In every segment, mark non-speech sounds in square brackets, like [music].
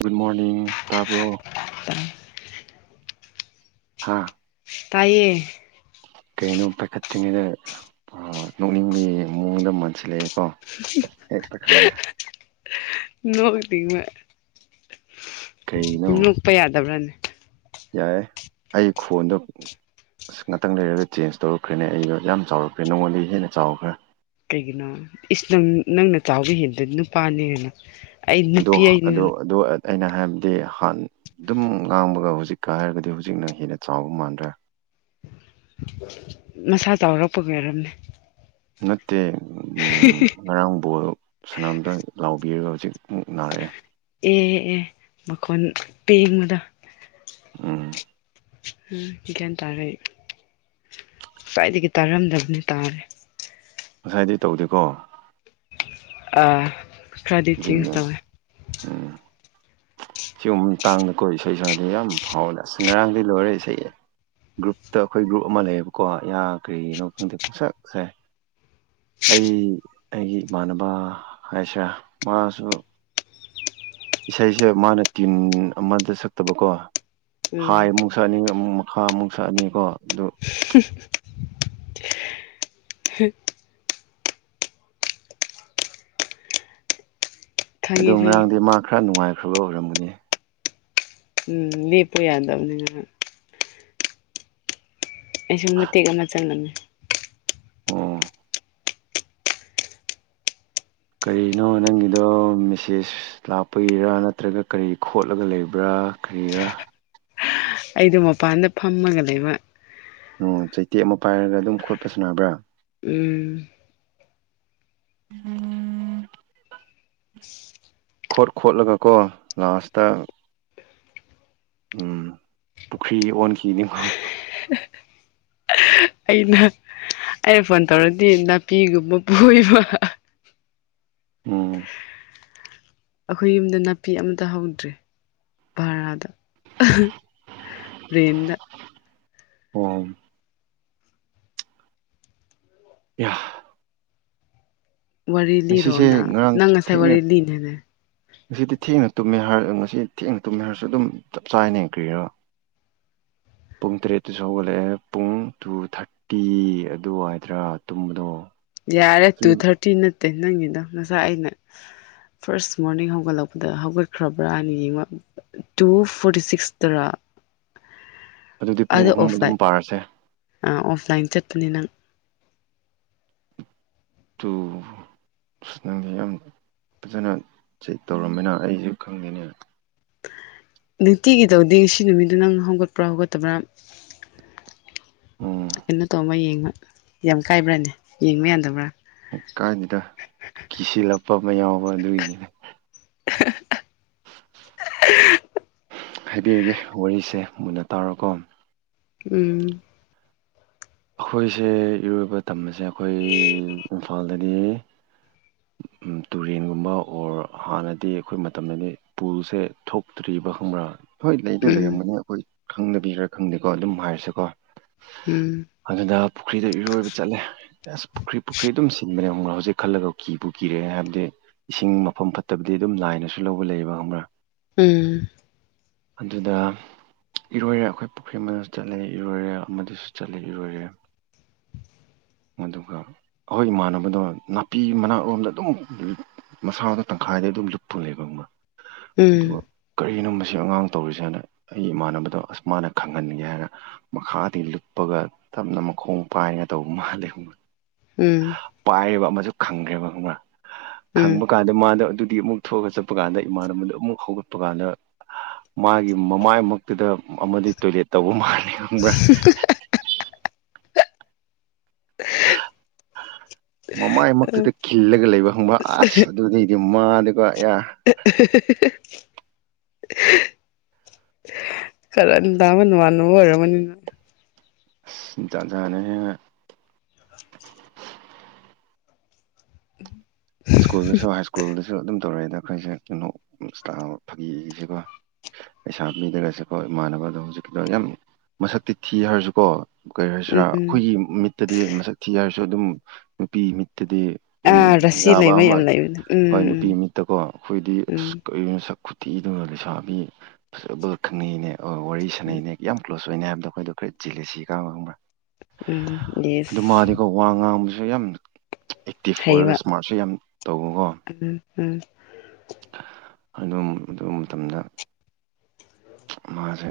Good morning ꯇꯥꯕ꯭ꯔꯣ [unintelligible] ꯍꯥꯥ ꯇꯥꯏꯌꯦ ꯀꯩꯅꯣ ꯄꯥꯏꯈꯠꯇ꯭ꯔꯤꯉꯩꯗ ꯅꯣꯛꯅꯤꯡꯒꯤ ꯃꯑꯣꯡꯗ ꯃꯟꯁꯤꯜꯂꯛꯑꯦꯀꯣ ꯍꯦꯛꯇꯈꯠꯂꯒꯦ ꯅꯣꯛꯔꯤꯉ ꯅꯣꯛꯄ ꯌꯥꯗꯕ꯭ꯔꯥꯅꯦ ꯌꯥꯏꯦ ꯑꯩ ꯈꯣꯟꯗ ꯑꯁ ꯉꯥꯛꯇꯪ ꯂꯩꯔꯒ ꯆꯦꯟꯖ ꯇꯧꯔꯛꯈ꯭ꯔꯦꯅꯦ ꯑꯩꯗꯣ ꯌꯥꯝ ꯆꯥꯎꯔꯛꯈ꯭ꯔꯦ ꯅꯉꯣꯟꯗꯒꯤ ꯍꯦꯟꯅ ꯆꯥꯎꯈ꯭ꯔꯦ ꯀꯩꯒꯤꯅꯣ ꯏꯁ ꯅꯪ ꯅꯪꯅ ꯆꯥꯎꯕ ꯍꯦꯟꯗꯗꯤ ꯅꯨꯄꯥꯅꯤꯅ ꯑꯩ ꯑꯗꯣ ꯅꯨꯄꯤ ꯑꯅꯤꯅ ꯑꯗꯣ ꯑꯗꯣ ꯑꯩꯅ ꯍꯥꯏꯕꯗꯤ ꯍꯥꯟ ꯑꯗꯨꯝ ꯉꯥꯡꯕꯒ ꯍꯧꯖꯤꯛꯀ ꯍꯥꯏꯔꯒꯗꯤ ꯍꯧꯖꯤꯛꯅ ꯍꯦꯟꯅ ꯆꯥꯎꯕ ꯃꯥꯟꯗ꯭ꯔꯦ ꯅꯁꯥ ꯆꯥꯎꯔꯛꯄꯒꯤ ꯑꯣꯏꯔꯝꯅꯤ ꯅꯠꯇꯦ ꯎꯝ ꯎ [unintelligible] [inaudible] ꯉꯔꯥꯡ ꯕꯣꯜ ꯁꯅꯥꯝꯇ ꯂꯥꯎꯕꯤꯔꯒ ꯍꯧꯖꯤꯛ ꯃꯨꯛ ꯅꯥꯔꯛꯑꯦ ꯑꯦ ꯑꯦ ꯃꯈꯣꯟ ꯄꯦꯡꯕꯗ ꯎꯝ ꯎꯝ ꯒ꯭ꯌꯥꯟ ꯇꯥꯔꯦ ꯑꯩ ꯉꯁꯥꯏꯗꯒꯤ ꯇꯥꯔꯝꯗꯕꯅꯤ ꯇꯥꯔꯦ ꯉꯁꯥꯏꯗꯤ ꯇꯧꯗꯦꯀꯣ ꯑ ꯈꯔꯗꯤꯠ ꯍꯧꯖꯤꯛ ꯆꯦꯟꯖ ꯇꯧꯋꯦ ꯌꯨꯝ ꯇꯥꯡꯗꯀꯣ ꯏꯁꯩ ꯁꯗꯤ ꯌꯥꯝ ꯐꯥꯎꯅꯤ ꯑꯁ ꯉꯔꯥꯡꯗꯤ ꯂꯣꯏꯔꯦ ꯏꯁꯩ ꯒ꯭ꯔꯨꯞꯇ ꯑꯩꯈꯣꯏ ꯒ꯭ꯔꯨꯞ ꯑꯃ ꯂꯩꯌꯦꯕꯀꯣ ꯌꯥ ꯀꯔꯤꯅꯣ ꯈꯪꯗꯦ ꯄꯨꯡꯁꯛ ꯁꯛ ꯑ ꯑꯩ ꯑꯩꯒꯤ ꯏꯃꯥꯟꯅꯕ ꯍꯥꯏꯁꯤꯔꯥ ꯃꯥꯁꯨ ꯏꯁꯩꯁꯦ ꯃꯥꯅ ꯇꯤꯝ ꯑꯃꯗ ꯁꯛꯇꯕꯀꯣ ꯎꯝ ꯍꯥꯏ ꯑꯃꯨꯛ ꯁꯛꯑꯅꯤ ꯑꯃꯨꯛ ꯃꯈꯥ ꯑꯃꯨꯛ ꯁꯛꯑꯅꯤꯀꯣ ꯑꯗꯨ ꯍꯨ ꯈꯪꯉꯦ ꯑꯗꯣ ꯈꯪꯉꯦ ꯉꯔꯥꯡꯗꯤ ꯃꯥ ꯈꯔ ꯅꯨꯡꯉꯥꯏꯈ꯭ꯔꯕ ꯑꯣꯏꯔꯝꯒꯅꯤ ꯎꯝ ꯂꯦꯞꯄ ꯌꯥꯗꯕꯅꯤꯅ ꯑꯩꯁꯨꯨ ꯃꯇꯦꯛ ꯑꯃ ꯆꯪꯂꯝꯃꯦ ꯑꯣ ꯀꯔꯤꯅꯣ ꯅꯪꯒꯤꯗꯣ ꯃꯦꯁꯦꯁ ꯂꯥꯞꯄꯒꯤꯔꯥ ꯅꯠꯇ꯭ꯔꯒ ꯀꯔꯤ ꯈꯣꯠꯂꯒ ꯂꯩꯕ꯭ꯔꯥ ꯀꯔꯤꯔ ꯑꯩꯗꯣ ꯃꯄꯥꯟꯗ ꯐꯝꯃꯒ ꯂꯩꯕ ꯑꯣ ꯆꯩꯇꯦꯛ ꯑꯃ ꯄꯥꯏꯔꯒ ꯑꯗꯨꯝ ꯈꯣꯠꯄ ꯁꯥꯅꯕ꯭ꯔꯥ ꯎꯝ [unintelligible] ꯈꯣꯠ ꯈꯣꯠꯂꯒꯀꯣ ꯂꯥꯁꯇ ꯎꯝ ꯄꯨꯈ꯭ꯔꯤ ꯑꯣꯟꯈꯤꯅꯤꯀꯣ [unintelligible] ꯑꯩꯅ ꯑꯩꯅ ꯐꯣꯟ ꯇꯧꯔꯗꯤ ꯅꯥꯄꯤꯒꯨꯝꯕ ꯐꯣꯏꯕ ꯎꯝ ꯑꯩꯈꯣꯏ ꯌꯨꯝꯗ ꯅꯥꯄꯤ ꯑꯃꯠꯇ ꯍꯧꯗ꯭ꯔꯦ ꯚꯔꯥꯗ ꯔꯦꯟꯗ ꯑꯣꯝ ꯌꯥ ꯋꯥꯔꯤ ꯂꯤꯔꯣ ꯉꯁꯤꯁꯦ ꯅ ꯉꯔꯥꯡ ꯅꯪ ꯉꯁꯥꯏ ꯊꯦꯡꯅ ꯋꯥꯔꯤ ꯂꯤꯅꯦꯅ ꯉꯁꯤꯗꯤ ꯊꯦꯡꯅ ꯇꯨꯝꯃꯦ ꯍꯥꯏꯔ ꯉꯁꯤ ꯊꯦꯡꯅ ꯇꯨꯝꯃꯦ ꯍꯥꯏꯔꯁꯨ ꯑꯗꯨꯝ ꯆꯞ ꯆꯥꯏꯅꯦ ꯀ꯭ꯔꯤꯔ ꯄꯨꯡ ꯇꯔꯦꯠꯇꯁꯨ ꯍꯧꯒꯠꯂꯛꯑꯦ ꯄꯨꯡ ꯇꯨ ꯊꯥꯔꯇꯤ ꯇꯤ ꯑꯗꯨ ꯍꯥꯏꯗ꯭ꯔꯥ ꯇꯨꯝꯕꯗꯣ ꯌꯥꯔꯦ ꯇꯨ ꯊꯥꯔꯇꯤ ꯅꯠꯇꯦ ꯅꯪꯒꯤꯗ ꯉꯁꯥꯏ ꯑꯩꯅ ꯐꯥꯔꯁ ꯃꯣꯔꯅꯤꯡ ꯍꯧꯒꯠꯂꯛꯄꯗ ꯍꯧꯒꯠꯈ꯭ꯔꯕ꯭ꯔꯥ ꯍꯥꯏꯅ ꯌꯦꯡ ꯇꯨ ꯐꯣꯔꯇꯤ ꯁꯤꯛꯁ ꯇꯔ ꯑꯗꯨꯗꯤ ꯄꯨꯡ ꯑꯍꯨꯝ ꯑꯗꯨꯝ ꯄꯥꯔꯁꯦ ꯑꯥ ꯑꯣꯐꯂꯥꯏꯟ ꯆꯠꯄꯅꯦ ꯅꯪ ꯇꯨ ꯑꯁ ꯅꯪꯗꯤ ꯌꯥꯝ ꯐꯖꯅ ꯆꯦꯛ ꯇꯧꯔꯝꯃꯤꯅ ꯑꯩꯁꯨ ꯈꯪꯗꯦꯅꯦ ꯅꯨꯡꯇꯤꯒꯤ ꯇꯧꯗꯦ ꯉꯁꯤ ꯅꯨꯃꯤꯠꯇ ꯅꯪ ꯍꯧꯒꯠꯄ꯭ꯔꯥ ꯍꯧꯒꯠꯇꯕ꯭ꯔꯥ ꯎꯝ ꯀꯩꯅꯣ ꯇꯧꯕꯃ ꯌꯦꯡꯕ ꯌꯥꯝ ꯀꯥꯏꯕ꯭ꯔꯥꯅꯦ ꯌꯦꯡꯕ ꯌꯥꯗꯕ꯭ꯔꯥ ꯀꯥꯏꯗꯦꯗ ꯀꯤꯁꯤꯜꯂꯛꯄ ꯑꯃ ꯌꯥꯎꯕ ꯑꯗꯨꯒꯤꯅꯤꯅ ꯍꯥꯏꯕꯤꯔꯒꯦ ꯋꯥꯔꯤꯁꯦ ꯃꯨꯟꯅ ꯇꯥꯔꯣꯀꯣ ꯎꯨꯝ ꯑꯩꯈꯣꯏꯁꯦ ꯏꯔꯣꯏꯕ ꯇꯝꯕꯁꯦ ꯑꯩꯈꯣꯏ ꯏꯝꯐꯥꯜꯗꯗꯤ ꯎꯝ ꯇꯨꯔꯦꯟꯒꯨꯝꯕ ꯑꯣꯔ ꯍꯥꯟꯅꯗꯤ ꯑꯩꯈꯣꯏ ꯃꯇꯝꯗꯗꯤ ꯄꯨꯜꯁꯦ ꯊꯣꯛꯇ꯭ꯔꯤꯕ ꯈꯪꯕ꯭ꯔꯥ ꯍꯣꯏ ꯂꯩꯗ ꯎꯝ ꯂꯩꯔꯝꯒꯅꯤ ꯑꯩꯈꯣꯏ ꯈꯪꯗꯕꯤꯔꯥ ꯈꯪꯗꯦꯀꯣ ꯑꯗꯨꯝ ꯍꯥꯏꯔꯁꯦꯀꯣ ꯎꯨꯝ ꯑꯗꯨꯗ ꯄꯨꯈ꯭ꯔꯤꯗ ꯏꯔꯣꯏꯕ ꯆꯠꯂꯦ ꯑꯁ ꯄꯨꯈ꯭ꯔꯤ ꯄꯨꯈ꯭ꯔꯤ ꯑꯗꯨꯝ ꯁꯤꯟꯕꯅꯦ ꯑꯃꯨ ꯍꯧꯖꯤꯛ ꯈꯜꯂꯒ ꯀꯤꯕꯨ ꯀꯤꯔꯦ ꯍꯥꯏꯕꯗꯤ ꯏꯁꯤꯡ ꯃꯐꯝ ꯐꯠꯇꯕꯗꯤ ꯑꯗꯨꯝ ꯂꯥꯏꯅꯁꯨ ꯂꯧꯕ ꯂꯩꯌꯦꯕ ꯈꯪꯕꯔ ꯎꯨꯝ ꯑꯗꯨꯗ ꯏꯔꯣꯏꯔꯦ ꯑꯩꯈꯣꯏ ꯄꯨꯈ꯭ꯔꯤ ꯑꯃꯁꯨ ꯆꯠꯂ ꯏꯔꯣꯏꯔꯦ ꯑꯃꯗꯤꯁꯨ ꯆꯠꯂꯤ ꯏꯔꯣꯏꯔꯦ ꯑꯗꯨꯒ ꯑꯩꯈꯣꯏ ꯏꯃꯥꯟꯅꯕꯗꯣ ꯅꯥꯄꯤ ꯃꯅꯥꯛꯔꯣꯝꯗ ꯑꯗꯨꯝ ꯃꯁꯥꯗ ꯇꯪꯈꯥꯏꯗꯩ ꯑꯗꯨꯝ ꯂꯨꯞꯄ ꯂꯩꯕꯪꯕ ꯎꯝ ꯑꯗꯨꯒ ꯀꯔꯤꯅꯣ ꯃꯁꯤ ꯑꯉꯥꯡ ꯇꯧꯔꯤꯁꯦꯅ ꯑꯩꯒꯤ ꯏꯃꯥꯟꯅꯕꯗꯣ ꯑꯁ ꯃꯥꯅ ꯈꯪꯍꯟꯒꯦ ꯍꯥꯏꯅ ꯃꯈꯥꯗꯒꯤ ꯂꯨꯞꯄꯒ ꯇꯞꯅ ꯃꯈꯣꯡ ꯄꯥꯏꯒ ꯇꯧꯕ ꯃꯥꯜꯂꯦ ꯎꯨꯝ ꯄꯥꯏꯔꯤꯕ ꯑꯃꯁꯨ ꯈꯪꯈ꯭ꯔꯦꯕ ꯈꯪꯕ꯭ꯔꯥ ꯎꯝ ꯈꯪꯕ ꯀꯥꯟꯗ ꯑꯗ ꯃꯥꯗ ꯑꯗꯨꯗꯤ ꯑꯃꯨꯛ ꯊꯣꯛꯑꯒ ꯆꯠꯄ ꯀꯥꯟꯗ ꯏꯃꯥꯟꯅꯕꯅꯕꯗ ꯑꯃꯨꯛ ꯍꯧꯒꯠꯄ ꯀꯥꯟꯗ ꯃꯥꯒꯤ ꯃꯃꯥꯏ ꯃꯛꯇꯨꯗ ꯑꯃꯗꯤ ꯇꯣꯏꯂꯦꯠ ꯇꯧꯕ ꯃꯥꯂꯦ ꯈꯪꯕ꯭ꯔꯥ ꯎꯝ ꯃꯃꯥꯏꯃꯛꯇꯨꯗ ꯈꯤꯜꯂꯒ ꯂꯩꯕ ꯍꯪꯕ ꯑꯁ ꯑꯗꯨꯅꯤ ꯒꯤ ꯃꯥ ꯑꯗꯨꯒꯀꯣ [unintelligible] [inaudible] ꯀꯔꯟ ꯇꯕꯥ ꯅꯃꯅꯕ ꯑꫭꯏꯔ‌ꯒꯅꯤ ꯖꯥꯠ ꯖꯥꯠ ꯅꯤꯍꯦ ꯎꯝ [unintelligible] [inaudible] ꯁ꯭ꯀꯨꯜꯗꯁꯨ ꯍꯥꯏ ꯁ꯭ꯀꯨꯜꯗꯁꯨ ꯑꯗꯨꯝ ꯇꯧꯔꯛꯏꯗ ꯑꯩꯈꯣꯏꯁꯦ ꯐꯥꯒꯤꯁꯤꯀꯣ ꯄꯩꯁꯥ ꯄꯤꯗꯒꯁꯨꯀꯣ ꯏꯃꯥꯟꯅꯕꯗꯣ ꯍꯧꯖꯤꯛꯀꯤꯗꯣ ꯌꯥꯝ ꯃꯁꯛꯇꯤ ꯊꯤ ꯍꯥꯏꯔꯁꯨꯀꯣ ꯀꯔꯤ ꯍꯥꯏꯁꯤꯔꯥ ꯎꯝ ꯑꯩꯈꯣꯏꯒꯤ ꯃꯤꯠꯇꯗꯤ ꯃꯁꯛ ꯊꯤ ꯍꯥꯏꯔꯁꯨ ꯑꯗꯨꯝ ꯅꯨꯄꯤ ꯃꯤꯠꯇꯗꯤ ꯑꯗꯨꯝ ꯑꯥ ꯔꯁꯤ ꯌꯥꯕ ꯂꯩꯕ ꯑꯃ ꯌꯥꯝ ꯂꯩꯕꯅꯦ ꯍꯣꯏ ꯅꯨꯄꯤ ꯎꯝ ꯃꯤꯠꯇꯀꯣ ꯑꯩꯈꯣꯏꯗꯤ ꯑꯁ ꯎꯝ ꯀꯩꯅꫭ ꯁꯛ ꯈꯨꯠꯇꯤꯗꯨꯅ ꯂꯩꯁꯥꯕꯤ ꯐꯖꯕ ꯈꯪꯅꯩꯅꯦ ꯑꯣ ꯋꯥꯔꯤ ꯁꯥꯟꯅꯩꯅꯦ ꯌꯥꯝ ꯀ ꯀ꯭ꯂꯣꯁ ꯑꯣꯏꯅ ꯍꯥꯏꯕꯗ ꯑꯩꯈꯣꯏꯗ ꯖꯦꯂꯦꯁꯤ ꯀꯥꯕ ꯈꯪꯕꯔꯥ ꯎꯝ ꯌꯦꯁ ꯋꯥ ꯉꯥꯡꯕꯁꯨ ꯌꯥꯝꯅ ꯑꯦꯛꯇꯤꯞ ꯍꯩꯕ ꯑꯣꯏꯔꯒꯁꯨ ꯃꯥꯁꯨ ꯌꯥꯝ ꯇꯧꯉꯨꯀꯣ ꯎꯝ ꯎꯝ ꯑꯗꯨꯝ ꯑꯗꯨ ꯃꯇꯝꯗ ꯃꯥꯁꯦ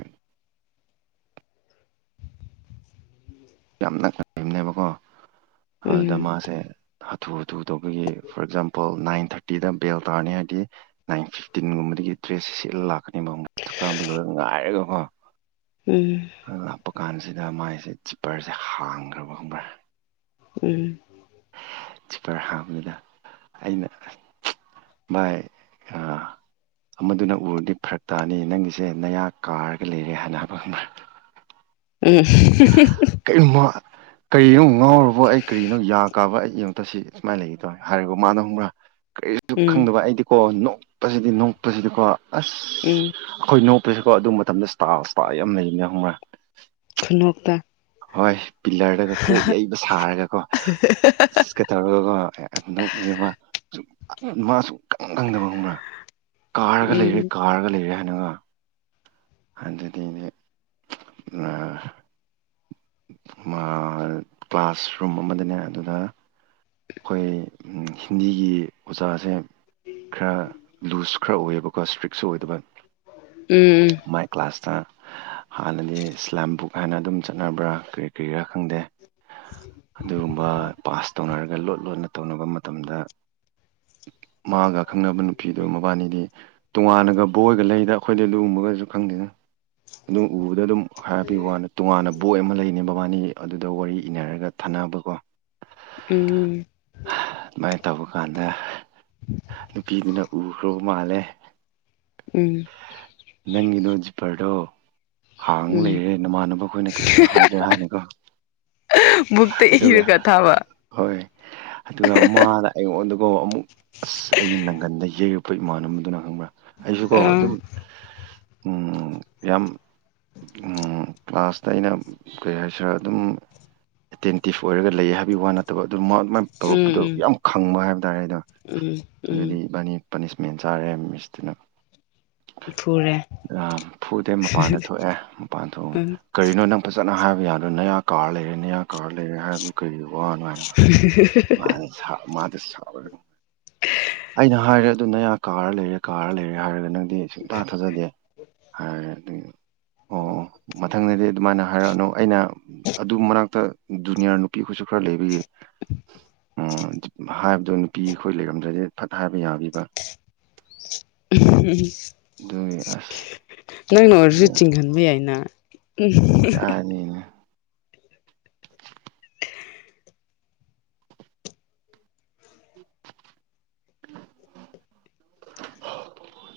ꯌꯥꯝ ꯅꯛꯅꯔꯤꯕꯅꯦꯕꯀꯣ ꯑꯗꯨꯗ ꯎꯝ ꯃꯥꯁꯦ ꯍꯥꯊꯨ ꯍꯥꯊꯨ ꯇꯧꯕꯒꯤ ꯐꯣꯔ ꯑꯦꯛꯖꯥꯝꯄꯜ ꯅꯥꯏꯟ ꯊꯥꯔꯇꯤꯗ ꯕꯦꯜ ꯇꯥꯔꯅꯤ ꯍꯥꯏꯗꯤ ꯅꯥꯏꯟ ꯐꯤꯐꯇꯤꯟꯒꯨꯝꯕꯗꯒꯤ ꯗ꯭ꯔꯦꯁꯁꯦ ꯁꯤꯠꯂ ꯂꯥꯛꯀꯅꯤ ꯃ ꯆꯥꯛ ꯆꯕ ꯂꯣꯏ ꯉꯥꯏꯔꯒ ꯀꯣ ꯎꯝ ꯂꯥꯛꯄ ꯀꯥꯟꯁꯤꯗ ꯃꯥꯏꯁꯦ ꯆꯤꯞꯄꯔꯁꯦ ꯍꯥꯡꯈ꯭ꯔꯕ ꯈꯪꯕ꯭ꯔꯥ ꯎꯝ ꯖꯤꯄꯔ ꯍꯥꯡꯕꯁꯤꯗ ꯑꯩꯅ ꯆꯥꯏ ꯑꯥ ꯑꯃꯗꯨꯅ ꯎꯔꯗꯤ ꯐꯔꯛ ꯇꯥꯅꯤ ꯅꯪꯒꯤꯁꯦ ꯅꯌꯥ ꯀꯥꯔꯒ ꯂꯩꯔꯦ ꯍꯥꯏꯅ ꯍꯥꯏꯕ ꯈꯪꯕꯔ ꯎꯝ ꯀꯔꯤ ꯀꯔꯤꯅꯣ ꯉꯥꯎꯨꯔꯕ ꯑꯩ ꯀꯔꯤꯅꯣ ꯌꯥ ꯀꯥꯕ ꯑꯩ ꯇ ꯁꯤ ꯁꯨꯃꯥꯏꯅ ꯂꯩꯈꯤꯗꯧ ꯍꯥꯏꯔꯔꯤꯕ ꯃꯥꯅ ꯍꯨꯝꯕ꯭ꯔꯥ ꯀꯔꯤꯁꯨ ꯎꯝ ꯈꯪꯗꯕ ꯑꯩꯗꯤ ꯀꯣ ꯅꯣꯛꯄꯁꯤꯗꯤ ꯅꯣꯛꯄꯁꯤꯗꯤꯀꯣ ꯑꯁ ꯎꯝ ꯑꯩꯈꯣꯏ ꯅꯣꯛꯄꯁꯤꯀꯣ ꯑꯗꯨ ꯃꯇꯝꯗ ꯏꯁꯇꯥꯇꯥ ꯌꯥꯝ ꯂꯩꯕꯅꯦ ꯈꯪꯕ꯭ꯔꯦ ꯈꯨꯅꯣꯛꯇ ꯍꯣꯏ ꯄꯤꯂꯔꯗꯒ ꯀꯣꯛ ꯌꯩꯕ ꯁꯥꯔꯒꯀꯣ ꯇꯧꯔꯒ ꯅꯁꯦ ꯃꯥ ꯃꯥꯁꯨ ꯏꯀꯪ ꯀꯪꯗ ꯃꯪꯅ ꯀꯥꯔꯒ ꯂꯩꯔꯦ ꯎꯝ ꯀꯥꯔꯒ ꯂꯩꯔꯦ ꯍꯥꯏꯅꯒ ꯍꯟꯖꯤꯗꯤꯅꯦ ꯀ꯭ꯂꯥꯁꯔꯨꯝ ꯑꯃꯗꯅꯦ ꯑꯗꯨꯗ ꯑꯩꯈꯣꯏ ꯍꯤꯟꯗꯤꯒꯤ ꯑꯣꯖꯥꯁꯦ ꯈꯔ ꯂꯨꯖ ꯈꯔ ꯑꯣꯏꯌꯦꯕꯀꯣ ꯈ ꯏꯁꯇ꯭ꯔꯤꯛꯁꯨ ꯑꯣꯏꯗꯕꯅꯤ ꯎꯝ ꯑꯗꯨꯃꯥꯏ ꯀ꯭ꯂꯥꯁꯇ ꯍꯥꯟꯅꯗꯤ ꯁꯂꯦꯝ ꯕꯨꯛ ꯍꯥꯏꯅ ꯑꯗꯨꯝ ꯆꯠꯅꯕ꯭ꯔꯥ ꯀꯔꯤ ꯀꯔꯤ ꯈꯔꯥ ꯈꯪꯗꯦ ꯑꯗꯨꯒꯨꯝꯕ ꯄꯥꯁ ꯇꯧꯅꯔꯒ ꯂꯣꯟꯅ ꯇꯧꯅꯕ ꯃꯇꯝꯗ ꯃꯥꯒ ꯈꯪꯅꯕ ꯅꯨꯄꯤꯗꯨꯣ ꯃꯕꯥꯅꯤꯗꯤ ꯇꯣꯉꯥꯟꯅꯒ ꯕꯣꯏꯒ ꯂꯩꯗ ꯑꯩꯈꯣꯏꯗꯩ ꯂꯨꯕꯒꯁꯨ ꯈꯪꯗꯦꯅ ꯑꯗꯨꯝ ꯎꯕꯗ ꯑꯗꯨꯝ ꯍꯥꯏꯔꯕꯤꯕꯅ ꯇꯣꯉꯥꯟꯅ ꯕꯣꯏ ꯑꯃ ꯂꯩꯅꯤ ꯕꯕꯥꯅꯤ ꯑꯗꯨꯗ ꯋꯥꯔꯤ ꯏꯅꯔꯒ ꯊꯥꯅꯕꯀꯣ ꯎꯝꯝ ꯑꯗꯨꯃꯥꯏꯅ ꯇꯧꯕ ꯀꯥꯟꯗ ꯅꯨꯄꯤꯗꯨꯅ ꯎꯈ꯭ꯔꯕ ꯃꯥꯜꯂꯦ ꯎꯝ ꯅꯪ ꯅꯣꯖꯤ ꯄꯔꯣ ꯍꯥꯡꯅ ꯎꯝ ꯂꯩꯔꯦ ꯅꯃꯥꯟꯅꯕ ꯑꯩꯈꯣꯏꯅ ꯀꯔꯤꯁꯨ ꯍꯥꯏꯗ꯭ꯔꯥ ꯍꯥꯏꯅꯤꯀꯣ ꯛꯇ ꯏꯔ ꯀ ꯊꯕ ꯍꯣꯏ ꯑꯗꯨꯒ ꯃꯥꯅ ꯑꯩꯉꯣꯟ ꯑꯗꯨꯒ ꯑꯃꯨꯛ ꯑꯁ ꯑꯩ ꯅꯪꯒꯟꯗ ꯌꯩꯔꯛꯄ ꯏꯃꯥꯟ ꯑꯃꯗꯨꯅ ꯈꯪꯕ꯭ꯔꯥ ꯑꯩꯁꯨꯀꯣ ꯑꯥ ꯑꯗꯨꯝ ꯎ ꯌꯥꯝ ꯀ꯭ꯂꯥꯁꯇ ꯑꯩꯅ ꯀꯩ ꯍꯥꯏꯁꯤꯔꯥ ꯑꯗꯨꯝ ꯑꯦꯇꯦꯟꯇꯤꯞ ꯑꯣꯏꯔꯒ ꯂꯩ ꯍꯥꯏꯕꯒꯤ ꯋꯥ ꯅꯠꯇꯕ ꯑꯗꯨ ꯑꯗꯨꯃꯥꯏꯅ ꯎꯝ ꯇꯧꯔꯛꯄꯗꯣ ꯎꯝ ꯌꯥꯝ ꯈꯪꯕ ꯍꯥꯏꯕ ꯇꯥꯔꯦ ꯑꯗ ꯎꯝ ꯑꯗꯨꯗꯤ ꯎꯝ ꯏꯕꯥꯅꯤ ꯄꯅꯤꯁꯃꯦꯟ ꯆꯥꯔꯦ ꯃꯤꯁꯇꯅ ꯐꯨꯔꯦ ꯐꯨꯗꯦ ꯃꯄꯥꯟꯗ ꯊꯣꯛꯑꯦ ꯃꯄꯥꯟ ꯊꯣꯛ ꯎꯝ ꯀꯔꯤꯅꯣ ꯅꯪ ꯐꯖꯅ ꯍꯥꯏꯕ ꯌꯥꯗꯣ ꯅꯌꯥ ꯀꯥꯔ ꯂꯩꯔꯦ ꯅꯌꯥ ꯀꯥꯔ ꯂꯩꯔꯦ ꯍꯥꯏꯕꯗꯨ ꯀꯔꯤ ꯋꯥꯅꯣ ꯍꯥꯏꯣ ꯃꯥꯗꯁꯨ ꯁ ꯑꯩꯅ ꯍꯥꯏꯔꯦ ꯑꯗꯨꯅ ꯀꯥꯔ ꯂꯩꯔꯦ ꯀꯥꯔ ꯂꯩꯔꯦ ꯍꯥꯏꯔꯒ ꯅꯪ ꯁꯨꯡ ꯊꯥꯖꯗꯦ ꯍꯥꯏꯔꯦ ꯑꯗꯨ ꯑꯣ ꯑꯣ ꯃꯊꯪꯗꯗꯤ ꯑꯗꯨꯃꯥꯏꯅ ꯍꯥꯏꯔꯛꯑꯅꯨ ꯑꯩꯅ ꯑꯗꯨ ꯃꯅꯥꯛꯇ ꯗꯨꯅꯤꯌꯥꯔ ꯅꯨꯄꯤꯈꯣꯏꯁꯨ ꯈꯔ ꯂꯩꯕꯒꯤ [inaudible] ꯍꯥꯏꯕꯗꯣ ꯅꯨꯄꯤ ꯑꯩꯈꯣꯏ ꯂꯩꯔꯝꯗ꯭ꯔꯗꯤꯦ ꯐꯠꯇ ꯍꯥꯏꯕ ꯌꯥꯕꯤꯕ ꯑꯗꯨꯒꯤ ꯑꯁ ꯅꯪꯅ ꯔꯨꯇꯤꯡ ꯈꯕ ꯌꯥꯅ ꯑꯅꯤ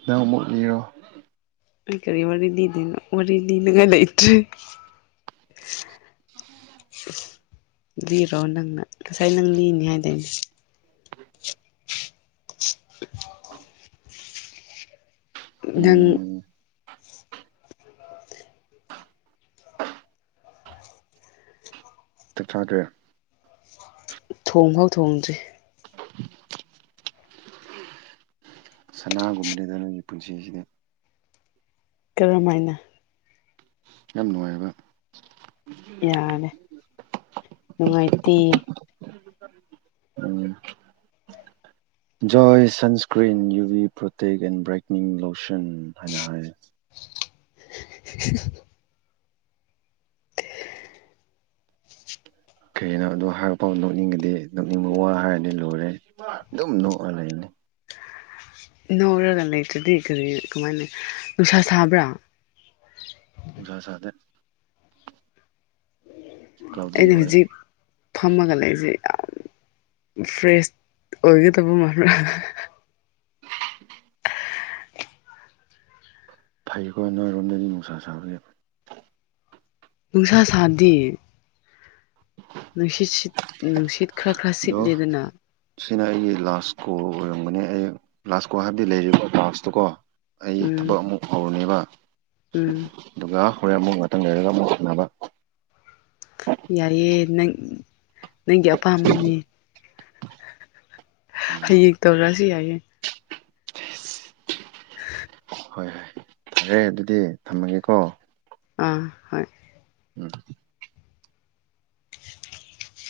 ꯅꯪ ꯑꯃꯨꯛ ꯏꯔꯣ ꯑꯩ ꯀꯔꯤ ꯋꯥꯔꯤ ꯂꯤꯗꯅꯣ ꯋꯥꯔꯤ ꯂꯤꯅꯤꯡꯉꯥꯏ ꯂꯩꯇ꯭ꯔꯦ ꯂꯤꯔꯣ ꯅꯪꯅ ꯉꯁꯥꯏ ꯅꯪ ꯂꯤꯅꯤ ꯍꯥꯏꯗꯣꯏꯅꯦ ꯅꯪ ꯎꯝ ꯆꯞ ꯆꯥꯗꯣꯛꯔꯦ ꯊꯣꯡꯐꯥꯎ ꯊꯣꯡꯗ꯭ꯔꯤ [unintelligible] ꯁꯅꯥꯒꯨꯝꯕꯅꯤꯗ ꯅꯣꯏꯒꯤ ꯄꯨꯟꯁꯤꯁꯤꯗ ꯀꯔꯝꯥꯏꯅ ꯌꯥꯝ ꯅꯨꯡꯉꯥꯏꯕ ꯅꯨꯡꯉꯥꯏꯇ ꯎꯝ ꯖꯣꯏ sunscreen U V protect and brightening lotion ꯍꯥꯏꯅ ꯍꯥꯏ꯫ [unintelligible] ꯀꯔꯤ ꯍꯥꯏꯅ ꯑꯗꯣ ꯍꯥꯏꯔꯛ ꯐꯥꯎ ꯅꯣꯛꯅꯤꯡꯉꯗꯤ ꯅꯣꯛꯅꯤꯡꯕ ꯋꯥ ꯍꯥꯏꯔꯗꯤ ꯂꯣꯏꯔꯦ ꯑꯗꯨꯝ ꯅꯣꯛꯑ ꯂꯩꯅꯤ꯫ ꯅꯧꯔꯒ ꯂꯩꯇ꯭ꯔꯗꯤ ꯀꯔꯤ ꯀꯃꯥꯏꯅ ꯅꯨꯡꯁꯥ ꯁꯥꯕ꯭ꯔꯥ꯫ ꯅꯨꯡꯁꯥ ꯁꯥꯗꯦ꯫ ꯀ꯭ꯂꯥꯎꯗꯤ ꯑꯩꯅ ꯑꯣꯏ ꯍꯧꯖꯤꯛ꯫ ꯐꯝꯃꯒ ꯂꯩꯁꯦ ꯌꯥꯝ ꯐ꯭ꯔꯦꯁ ꯑꯣꯏꯒꯗꯕ ꯃꯔ꯫ [unintelligible] ꯅꯣꯏꯔꯣꯝꯗꯗꯤ ꯅꯨꯡꯁꯥ ꯁꯥꯕ꯫ ꯅꯨꯡꯁꯥ ꯁꯥꯗꯤꯦ ꯅꯨꯡꯁꯤꯠ ꯁꯤꯠ ꯅꯨꯡꯁꯤꯠ꯫ ꯈꯔ ꯈꯔ ꯑꯗꯣ꯫ ꯁꯤꯠꯂꯦꯗꯅ ꯁꯤꯅ ꯑꯩꯒꯤ ꯂꯥꯁ ꯀꯣ ꯑꯣꯏꯔꯝꯒꯅꯦ ꯑꯩ ꯂꯥꯁ ꯀꯣ ꯍꯥꯏꯕꯗꯤ ꯂꯩꯔꯤꯕ ꯂꯥꯁꯇꯣꯀꯣ꯫ ꯑꯩ ꯎꯝ ꯊꯕꯛ ꯑꯃꯨꯛ ꯍꯧꯔꯅꯦꯕ꯫ ꯎꯝ꯫ ꯑꯗꯨꯒ ꯍꯣꯔꯦꯟ ꯑꯃꯨꯛ ꯉꯥꯛꯇꯪ ꯂꯩꯔꯒ ꯑꯃꯨꯛ ꯁꯥꯟꯅꯕ꯫ ꯌꯥꯏꯑꯦ ꯅꯪ ꯅꯪꯒꯤ ꯑꯄꯥꯝꯕꯅꯤ꯫ ꯍꯌꯦꯡ ꯇꯧꯔꯛꯑꯁꯨ ꯌꯥꯏꯌꯦ꯫ ꯍꯣꯏ ꯍꯣꯏ꯫ ꯐꯔꯦ ꯑꯗꯨꯗꯤ ꯊꯝꯃꯒꯦꯀꯣ꯫ ꯑꯥ ꯍꯣꯏ꯫ ꯎꯝ꯫